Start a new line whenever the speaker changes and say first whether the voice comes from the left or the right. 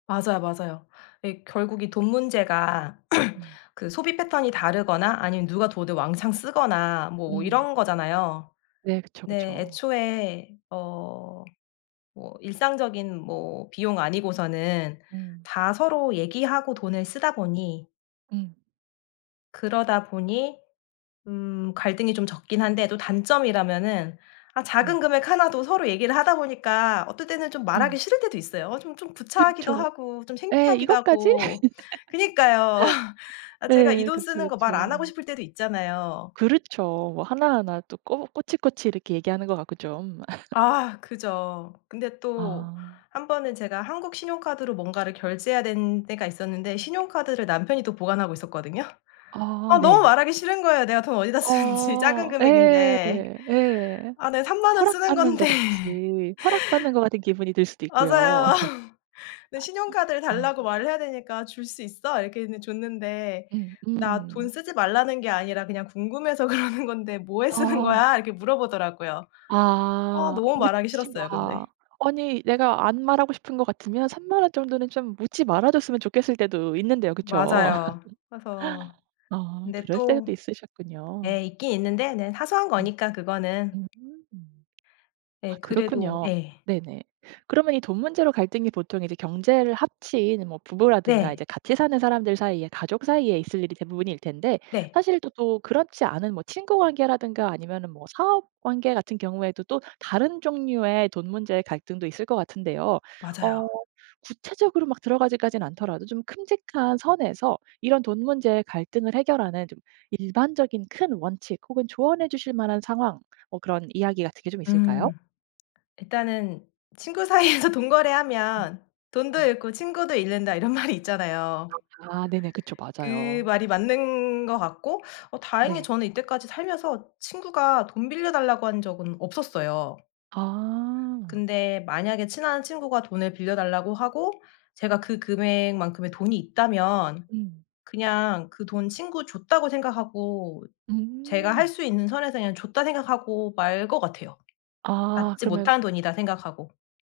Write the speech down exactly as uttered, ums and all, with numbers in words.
left: 맞아요, 맞아요. 예. 결국 이 돈 문제가
right: 음.
left: 그 소비 패턴이 다르거나 아니면 누가 돈을 왕창 쓰거나 뭐
right: 음.
left: 이런 거잖아요.
right: 네. 그쵸,
left: 네.
right: 그쵸.
left: 애초에 어 뭐 일상적인 뭐 비용 아니고서는
right: 음.
left: 다 서로 얘기하고 돈을 쓰다 보니
right: 음.
left: 그러다 보니 음. 갈등이 좀 적긴 한데 또 단점이라면은 아 작은
right: 네.
left: 금액 하나도 서로 얘기를 하다 보니까 어떨 때는 좀 말하기
right: 음.
left: 싫을 때도 있어요. 어 쫌쫌 구차하기도
right: 그쵸.
left: 하고 좀
right: 예
left: 창피하기도
right: 이것까지?
left: 하고. 그니까요. 아. 제가 이
right: 네.
left: 돈
right: 그쵸,
left: 쓰는 것 말 안 하고
right: 그쵸.
left: 싶을 때도 있잖아요.
right: 그렇죠. 뭐 하나하나 또 꼬 꼬치꼬치 이렇게 얘기하는 것 같고 좀.
left: 아. 그죠. 근데 또
right: 아.
left: 한 번은 제가 한국 신용카드로 뭔가를 결제해야 되는 때가 있었는데 신용카드를 남편이 또 보관하고 있었거든요.
right: 아
left: 아 너무
right: 네.
left: 말하기 싫은 거예요 내가 돈 어디다 쓰는지 작은
right: 어 예.
left: 금액인데.
right: 예.
left: 아 네. 삼만 원 쓰는
right: 허락받는 것
left: 건데.
right: 같이 허락받는 것 같은 기분이 들 수도 있구요.
left: 맞아요. 그 신용카드를
right: 아.
left: 달라고 말을 해야 되니까 "줄 수 있어?" 이렇게 했는 줬는데
right: 음
left: "나 돈
right: 음.
left: 쓰지 말라는 게 아니라 그냥 궁금해서 그러는 건데 뭐에 쓰는
right: 아.
left: 거야?" 이렇게 물어보더라고요. 와
right: 아.
left: 너무 말하기
right: 묻지
left: 싫었어요
right: 마.
left: 근데.
right: 아니 내가 안 말하고 싶은 것 같으면 삼만 원 정도는 좀 묻지 말아 줬으면 좋겠을 때도 있는데요. 그쵸?
left: 맞아요. 그래서
right: 아.
left: 근데
right: 그럴
left: 또
right: 때도 있으셨군요.
left: 예. 있긴 있는데 네. 사소한
right: 음.
left: 거니까 그거는.
right: 음. 아
left: 예. 그래도
right: 그렇군요.
left: 예.
right: 네네. 그러면 이 돈 문제로 갈등이 보통 이제 경제를 합친 뭐 부부라든가 이제
left: 네.
right: 같이 사는 사람들 사이에 가족 사이에 있을 일이 대부분일 텐데
left: 네.
right: 사실 또 또 그렇지 않은 뭐 친구 관계라든가 아니면은 뭐 사업 관계 같은 경우에도 또 다른 종류의 돈 문제의 갈등도 있을 것 같은데요. 어
left: 맞아요.
right: 구체적으로 막 들어가기까진 않더라도 좀 큼직한 선에서 이런 돈 문제의 갈등을 해결하는 좀 일반적인 큰 원칙 혹은 조언해 주실 만한 상황. 뭐 그런 이야기 같은 게 좀 있을까요?
left: 음. 일단은 '친구 사이에서 돈거래하면 돈도 잃고 친구도 잃는다.' 이런 말이 있잖아요.
right: 아 네네. 그쵸.
left: 그
right: 맞아요.
left: 말이 맞는 것 같고 어 다행히
right: 네.
left: 저는 이때까지 살면서 친구가 돈 빌려 달라고 한 적은 없었어요.
right: 아.
left: 근데 만약에 친한 친구가 돈을 빌려 달라고 하고 제가 그 금액만큼의 돈이 있다면
right: 음.
left: 그냥 그 돈 친구 줬다고 생각하고 제가 할
right: 음.
left: 수 있는 선에서 그냥 줬다 생각하고 말 거 같아요.
right: 아.
left: '받지
right: 그러면
left: 못한 돈'이다 생각하고.